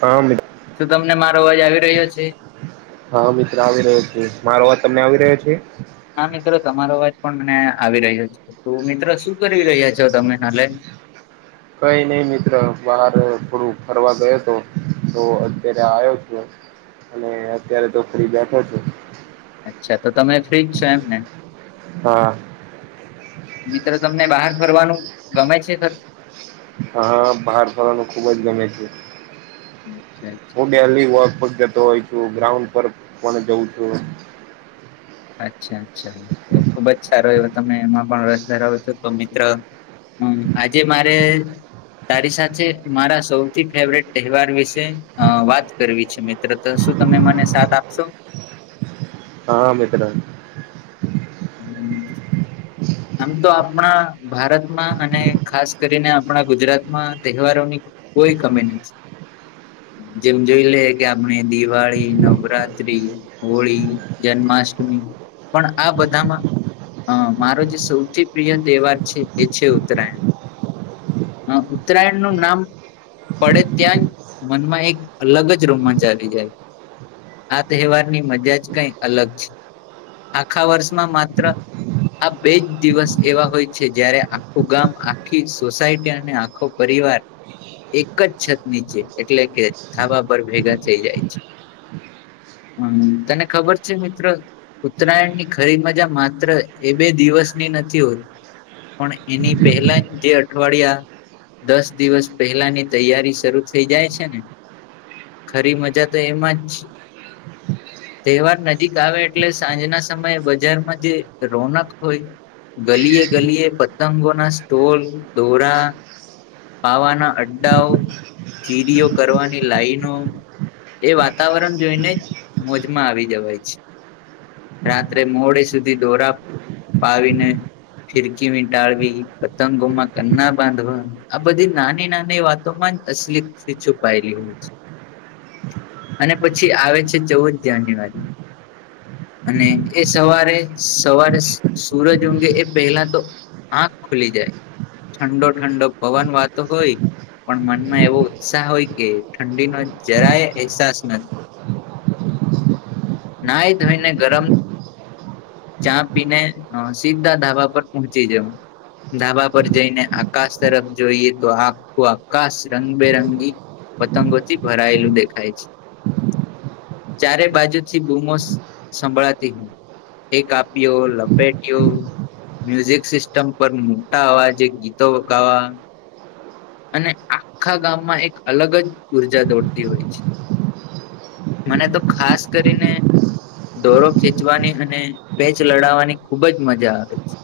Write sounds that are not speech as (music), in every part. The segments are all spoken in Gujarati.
હ મિત શું તમને મારો અવાજ આવી રહ્યો છે? હ મિત્ર આવી રહ્યો છે. મારો અવાજ તમને આવી રહ્યો છે? હા મિત્રો તમારો અવાજ પણ મને આવી રહ્યો તો મિત્ર શું કરી રહ્યા છો તમે હાલે? કઈ નહીં મિત્ર બહાર થોડું ફરવા ગયો તો અત્યારે આયો છું. અને અત્યારે તો ફ્રી બેઠો છું. અચ્છા તો તમે ફ્રી જ છો એમ ને, હા મિત્રો તમને બહાર ફરવાનું ગમે છે ખ હા બહાર ફરવાનું ખુબ જ છે. (unintelligible) હું ડેલી વોક પર જતો હોય છું ગ્રાઉન્ડ પર પણ જઉં છું. અચ્છા અચ્છા તો ખુબ જ સારો એવ તમે એમાં પણ રસ ધરાવો છો તો મિત્ર. હમ આજે મારે. તારી સાથે મારા સૌથી ફેવરીટ તહેવાર વિશે અ વાત કરવી છે. મિત, ત્રતા શું તમે મને સાથ આપશો? હા મિત્ર. હમ, આમ તો આપણા ભારતમાં અને ખાસ કરીને આપણા ગુજરાતમાં તહેવારોની કોઈ કમી નથી. જેમ જોઈ લે કે આપણે દિવાળી, નવરાત્રી, હોળી, જન્માષ્ટમી પણ આ બધામાં અ મારો જે સૌથી પ્રિય તહેવાર છે એ છે ઉત્તરાયણ. હ ઉત્તરાયણનું નામ. પડે ત્યાં જ મનમાં એક અલગ જ રોમાંચ આવી જાય. આ તહેવાર ની મજા જ કંઈક અલગ છે આખા વર્ષમાં માત્ર આ બે જ દિવસ એવા હોય છે જયારે આખું ગામ આખી સોસાયટી અને આખો પરિવાર. એક જ છત નીચે એટલે કે ઢાબા પર ભેગા થઈ જાય છે. હમ તને ખબર છે મિત્ર! ઉત્તરાયણની ખરી મજા માત્ર એ બે દિવસની નથી હોતી. પણ એની પહેલા જ તે અઠવાડિયા. દસ દિવસ પહેલાની તૈયારી શરૂુ થઈ જાય છે ને! ખરી મજા તો એમાં જ છે. તહેવાર નજીક આવે એટલે સાંજના સમયે બજારમાં જે રોનક હોઈ ગલીએ-ગલીએ પતંગો ના સ્ટોલ દોરા પાવાના અડ્ડાઓ, જીડીયો કરવાની લાઈનો, એ વાતાવરણ જોઈને મોજમાં આવી જવાય છે. રાત્રે મોડે સુધી દોરા, પાવીને. ફિરકી વીંટાળવી, પતંગોમાં કના બાંધવી, આ બધી નાની નાની વાતોમાં અશલી ખુશી છુપાયેલી હોય છે. અને પછી આવે છે ચૌદ જાન્યુઆરી. અને એ સવારે જ સવારે. સૂરજ ઊગે એ પહેલા તો આંખ ખુલી જાય. ઠંડો ઠંડો પવન વાતો હોય. પણ મનમાં એવો ઉત્સાહ હોય કે ઠંડીનો જરાય અહેસાસ નથી. (inaudible) ના ધોઈને ગરમ ચા પીને, હ સીધા ધાબા પર પહોંચી જવું. ધાબા પર જઈને આકાશ તરફ જોઈએ તો આખું આકાશ રંગબેરંગી પતંગોથી ભરાયેલું દેખાય છે. ચારે બાજુથી બૂમો સંભળાતી એક કાપીયો બોલો. મ્યુઝિક સિસ્ટમ પર મોટા અવાજે ગીતો ગાવા. અને આખા ગામમાં એક અલગ જ ઊર્જા દોડતી હોય છે. મને તો ખાસ કરીને, દોરો ખેચવાની અને પેચ લડાવવાની ખૂબ જ મજા આવે છે.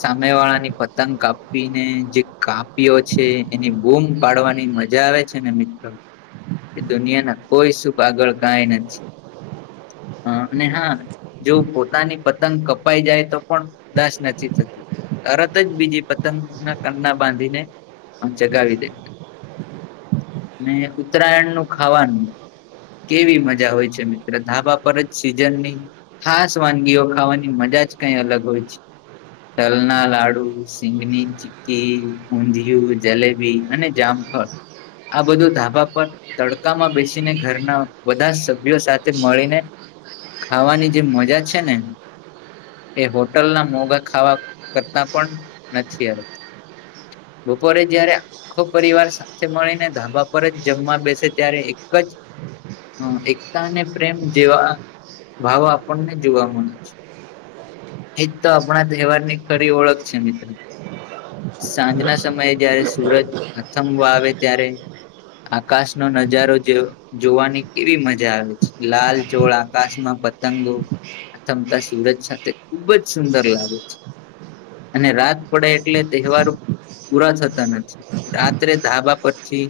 સામે વાળા ની પતંગ કાપીને જે કાપી્યો છે એની બૂમ પાડવાની મજા આવે છે. અને મિત્રો એ દુનિયાના કોઈ સુખ આગળ કાંઈ નથી. હ અને હા જો પોતાની પતંગ કપ, કપાઈ જાય તો પણ ઉદાસ નથી થતુ. તરત જ બીજી પતંગના કંના બાંધીને આમ ચગાવી દે, અને ઉત્તરાયણ નું ખાવાનું. કેવી મજા હોય છે, મિત્ર ધાબા પર જ સીઝનની, ખાસ વાનગીઓ ખાવાની. મજા જ કઈ અલગ હોય છે, તલ ના લાડુ, સિંગની ચીકી, ચીકી, ઊધિયું, જલેબી, અને જામફળ આ બધું ધાબા પર, તડકામાં બેસીને ઘરના બધા સભ્યો સાથે મળીને, ખાવાની જે મજા છે ને, એ હોટલના મોંઘા ખાવા કરતા પણ નથી. બપોરે જયારે, આખો પરિવાર સાથે મળીને ધાબા પર જ જમવા બેસે ત્યારે એક જ, હ એકતા અને પ્રેમ જેવા, ભાવો આપણને જોવા મળે છે. એજ તો આપણા તહેવાર ની ખરી ઓળખ છે. મિત્ર, સાંજના સમયે જયારે સુરજ આથમવા આવે ત્યારે, આકાશ નો નજારો જોવાની કેવી મજા આવે છે. લાલ ચોળ આકાશમાં પતંગો, આથમતા સુરજ સાથે, ખુબ જ સુંદર લાગે છે. અને રાત પડે એટલે તહેવારો, પૂરા થતા નથી. રાત્રે ધાબા પરથી,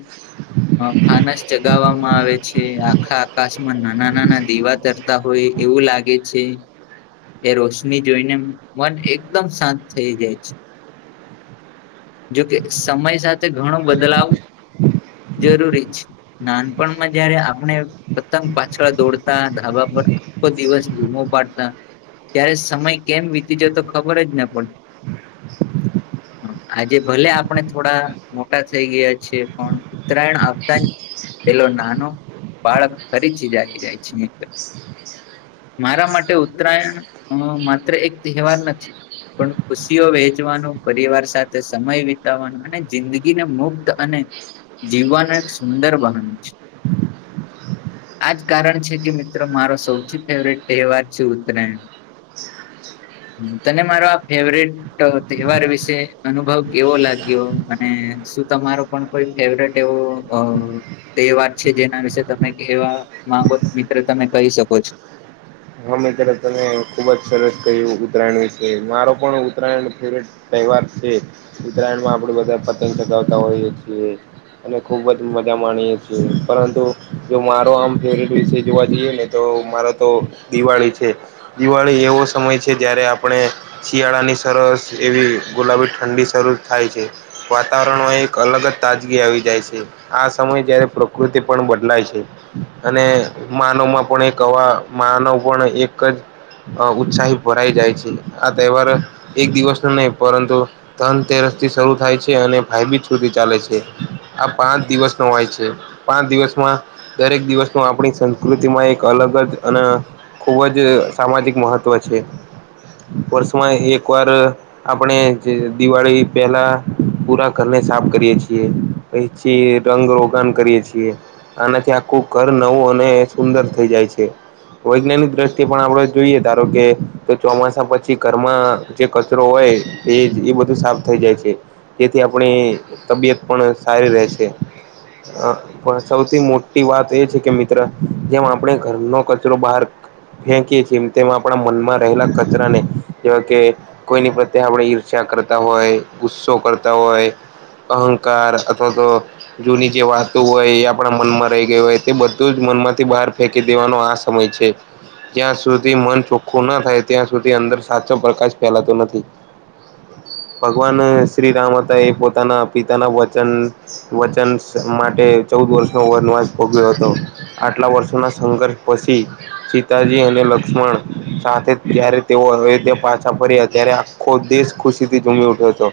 ફાનસ ચગાવવામાં આવે છે. આખા આકાશમાં નાના નાના દીવા તર, તરતા હોય એવું લાગે છે. એ રોષ, ની જોઈને મન એકદમ શાંત થઈ જાય છે. જોકે સમય સાથે ઘણો બદલાવ જરૂરી છે. નાનપણમાં જયારે આપણે પતંગ પાછળ દોડતા ધાબા પર, આખો દિવસ બૂમો પાડતા ત્યારે, સમય કેમ વીતી જતો ખબર જ ન પડતી, આજે ભલે આપણે થોડા મોટા થઈ ગયા છે. પણ ઉત્તરાયણ આવતા જ પેલો નાનો બાળક ફરીથી જાગી જાય છે. મારા માટે ઉત્તરાયણ માત્ર એક તહેવાર નથી પણ ખુશીઓ વહેચવાનું પરિવાર સાથે સમય વિતાવવાનું અને જિંદગીને મુગ્ધ અને, જીવવાનું એક સુંદર છે. આજ કારણ છે. કે મિત્રો મારો સૌથી ફેવરેટ તહેવાર છે ઉત્તરાયણ, તને મારો આ ફેવરેટ, તહેવાર વિશે અનુભવ કેવો લાગ્યો? અને શું તમારો, કોઈ ફેવરેટ એવું અ, તે વાત છે જેના વિશે તમે એવા માંગો તો, મિત્ર તમે કહી શકો છો. હા મેં ત્યારે તને ખુબ જ સરસ કહ્યું. ઉત્તરાયણ વિશે મારો પણ ઉત્તરાયણ ફેવરેટ, તહેવાર છે. ઉત્તરાયણમાં આપડે બધા પતંગ ચગાવતા હોઈ છીએ. અને ખુબ જ મજા માણીએે છીએ, પરંતુ જો મારો આમ ફેવરેટ વિષય જોવા જઈએ ને, તો મારો તો દિવાળી છે. દિવાળી એવો સમય છે, જ્યારે આપણે, શિયાળાની સરસ એવી ગુલાબી ઠંડી શરૂ થાય છે. વાતાવરણમાં એક અલગ જ તાજગી આવી જાય છે. આ સમયે જયારે પ્રકૃતિ પણ બદલાય છે. અને માનવમાં પણ એક હવા માનવ પણ એક જ, અ ઉત્સાહી ભરાઈ જાય છે. આ તહેવાર એક દિવસ ન નહી પરંતુ, ધનતેરસ થી શરૂ થાય છે અને ભાઈબીજ સુધી ચાલે છે. આ પાંચ દિવસનો હોય છે. પાંચ દિવસમાં દરેક દિવસ નું આપણી સંસ્કૃતિમાં એક અલગ જ અને ખૂબજ સામાજિક મહત્ત્વ છે વર્ષમાં એક વાર આપણે દિવાળી પેલા પુરા ઘરને સાફ કરીએ છીએ. પછી રંગ રોકાણ કરીય છીએ. આનાથી આખું ઘર નવું અને સુંદર થઈ જાય છે, વૈજ્ઞાનિક તે પણ આપડે જોઈએ ધારો કે તો ચોમાસા પછી ઘરમાં જે કચરો હોય એજ, એ બધું સાફ થઈ જાય છે, જેથી આપણી તબિયત પણ સારી રહે છે. અહ પણ સૌથી મોટી વાત એ છે કે મિત્ર જેમ આપણે ઘરનો કચરો બહાર ફેંકીએ જેમ તેમ આપણા મનમાં રહેલા કચરા ને જેવા કે કોઈની પ્રત્યે આપડે ઈર્ષા કરતા હોય, ગુસ્સો કરતા હોય, અહંકાર અથવા તો જૂની જે વાતો હોય એ આપડા મનમાં રહી ગઈ હોય તે બધુંજ મન માંથી બહાર ફેંકી દેવાનો આ સમય છે. જ્યાં સુધી મન ચોખ્ખું ના થાય, ત્યાં સુધી અંદર સાચો પ્રકાશ ફેલાતો નથી. ભગવાન શ્રીરામ હતા એ પોતાના પિતાના વચન વચન માટે ચૌદ વર્ષનો વનવાસ ભોગવ્યો હતો. આટલા વર્ષોના સંઘર્ષ પછી સીતાજી અને લક્ષ્મણ સાથે જ્યારે તેઓ હવે તે પાછા ફર્યા ત્યારે આખો દેશ ખુશીથી જૂમી ઉઠ્યો તો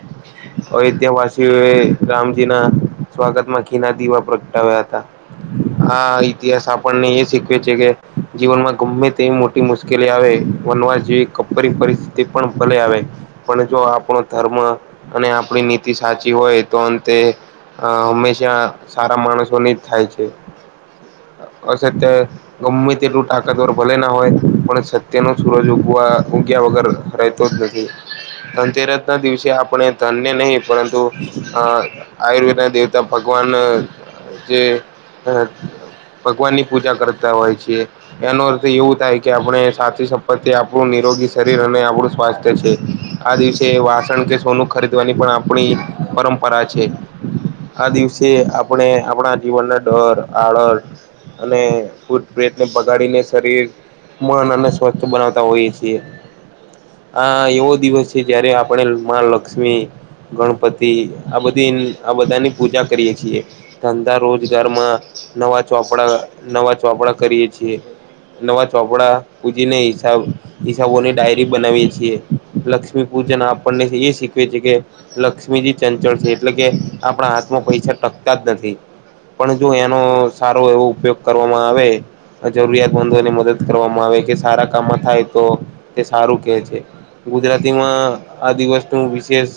અયોધ્યાવાસીઓએ રામજી ના સ્વાગતમાં ઘીના દીવા પ્રગટાવ્યા હતા. આ ઇતિહાસ આપણને એ શીખવે છે કે જીવનમાં ગમે તેવી મોટી મુશ્કેલી આવે, વનવાસજેવી કપરી પરિસ્થિતિ પણ ભલે આવે પણ જો આપણો ધર્મ અને આપણી નીતિ સાચી હોય તો અંતે અહ હંમેશા સારા માણસોની જ થાય છે. (inaudible) (unintelligible) ગમે તેટલું તાકાતવર ભલે ના હોય પણ સત્યનું સૂરજ ઉગવા ઊગ્યા વગર રહેતો જ નથી. ધનતેરસના દિવસે આપડે ધન્ય નહી પરંતુ અહ આયુર્વેદના દેવતા ભગવાન જે ભગવાનની પૂજા કરતા હોય છે. એનો અર્થ એવું થાય કે આપણે સાચી સંપત્તિ આપણું નિરોગી શરીર અને આપણું સ્વાસ્થ્ય છે. આ દિવસે વાસણ કે સોનું ખરીદવાની પણ આપણી પરંપરા છે. આ દિવસે આપણે આપણા જીવનના ડર આડસ અને ભૂત પ્રેત ને ભગાડીને શરીર મન અને સ્વસ્થ બનાવતા હોઈએ છીએ. આ એવો દિવસ છે જયારે આપણે માં લક્ષ્મી ગણપતિ આ બધી, આ બધાની પૂજા કરીયે છીએ. ધંધા રોજગારમાં નવા ચોપડા, નવા ચોપડા કરીએ છીએ. નવા ચોપડા પૂજીને હિસાબ હિસાબોની ડાયરી બનાવીએ છીએ, લક્ષ્મી પૂજન આપણને એ શીખવે છે કે લક્ષ્મીજી ચંચળ છે એટલે કે આપણા હાથમાં પૈસા ટકતા જ નથી. પણ જો એનો સારો એવો ઉપયોગ કરવામાં આવે જરૂરિયાત મંદોને મદદ કરવામાં આવે કે સારા કામમાં થાય તો તે સારું કે છે. ગુજરાતીમાં આ દિવસનું વિશેષ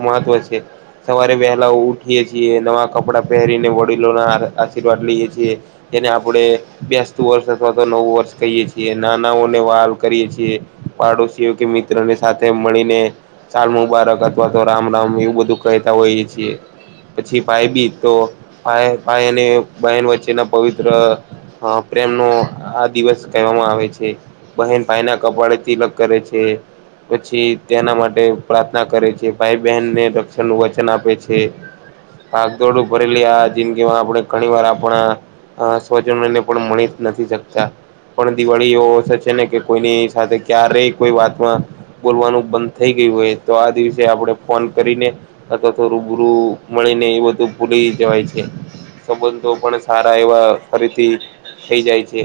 મહત્વ છે. સવારે વહેલા ઉઠીએ છીએ, નવા કપડાં પહેરીને વડીલોના આશીર્વાદ લઈએ છીએ. એને આપણે બેસ્તું વર્ષ અથવા તો નવું વર્ષ કહીએ છીએ નાનાઓને વાલ કરીએ છીએ. પાડોશીઓ કે મિત્ર ની સાથે મળીને સાલ મુબારક અથવા તો રામ રામ એવું બધું કહેતા હોઈએ છીએ. પછી ભાઈ બીજ તો ભાઈ અને બહેન વચ્ચેના પવિત્ર પ્રેમનો આ દિવસ કહેવામાં આવે છે બહેન ભાઈ ના કપાડે તિલક કરે છે. પછી તેના માટે પ્રાર્થના કરે છે ભાઈ બહેનને રક્ષણ નું વચન આપે છે. ભાગદોડ ભરેલી આ જિંદગીમાં આપડે ઘણી વાર આપણા સ્વજનોને પણ મળી જ નથી શકતા. પણ દિવાળી એ છે ને કે કોઈની સાથે ક્યારે રહી કોઈ વાતમાં બોલવાનું બંધ ગયું હોય તો આ દિવસે ફોન કરીને અથવા તો રૂબરૂું મળી ને એ બધું ભૂલી જવાય છે. સંબંધો પણ સારા એવા ફરીથી થઈ જાય છે.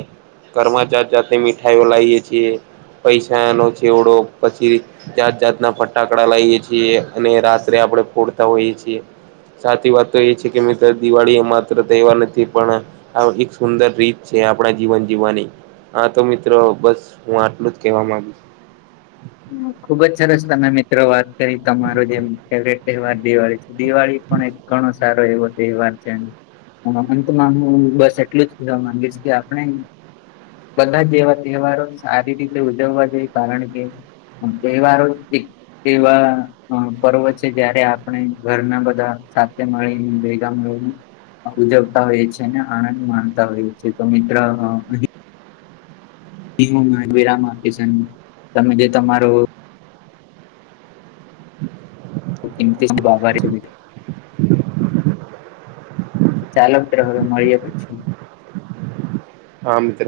ઘરમાં જાત જાતે મીઠાઈઓ લાવએ છીએ (unintelligible) નો ચેવડો પછી જાત જાતના ફટાકડા લઈએ છીએ અને રાત્રે આપણે ફોડતા હોઈએ છીએ. સાચી વાત તો એ છે કે મિત્ર દિવાળી એ માત્ર તહેવાર નથી પણ આ એક સુંદર રીત છે આપણા જીવન જીવવાની આ તો મિત્રો બસ હું આટલું જ કેહેવા માંગુ છું. ખુબજ સરસ તમે મિત્રો વાત કરી તમાર જે ફેવરેટ તહેવાર દિવાળી છે દિવાળી પણ એક ઘણો સારો એવો તહેવાર છે. હા એમ તો હું બસ એટલું જવા માંગીશ કે આપણે બધા જેવા તહેવારો સારી રીતે ઉજવવા જોઈ કારણ કે તહેવારો છે તેવા પર્વ છે જ્યારે આપણે ઘરના બધા સાથે મળીને ભેગા મળ ઉજવતા હોયએ છે અને આનંદ માળતા હોયએ છે તો મિત્ર અ (unintelligible) તમે જે તમારો (unintelligible) ચાલો તો હવે મળીએ પછી હા મિત્ર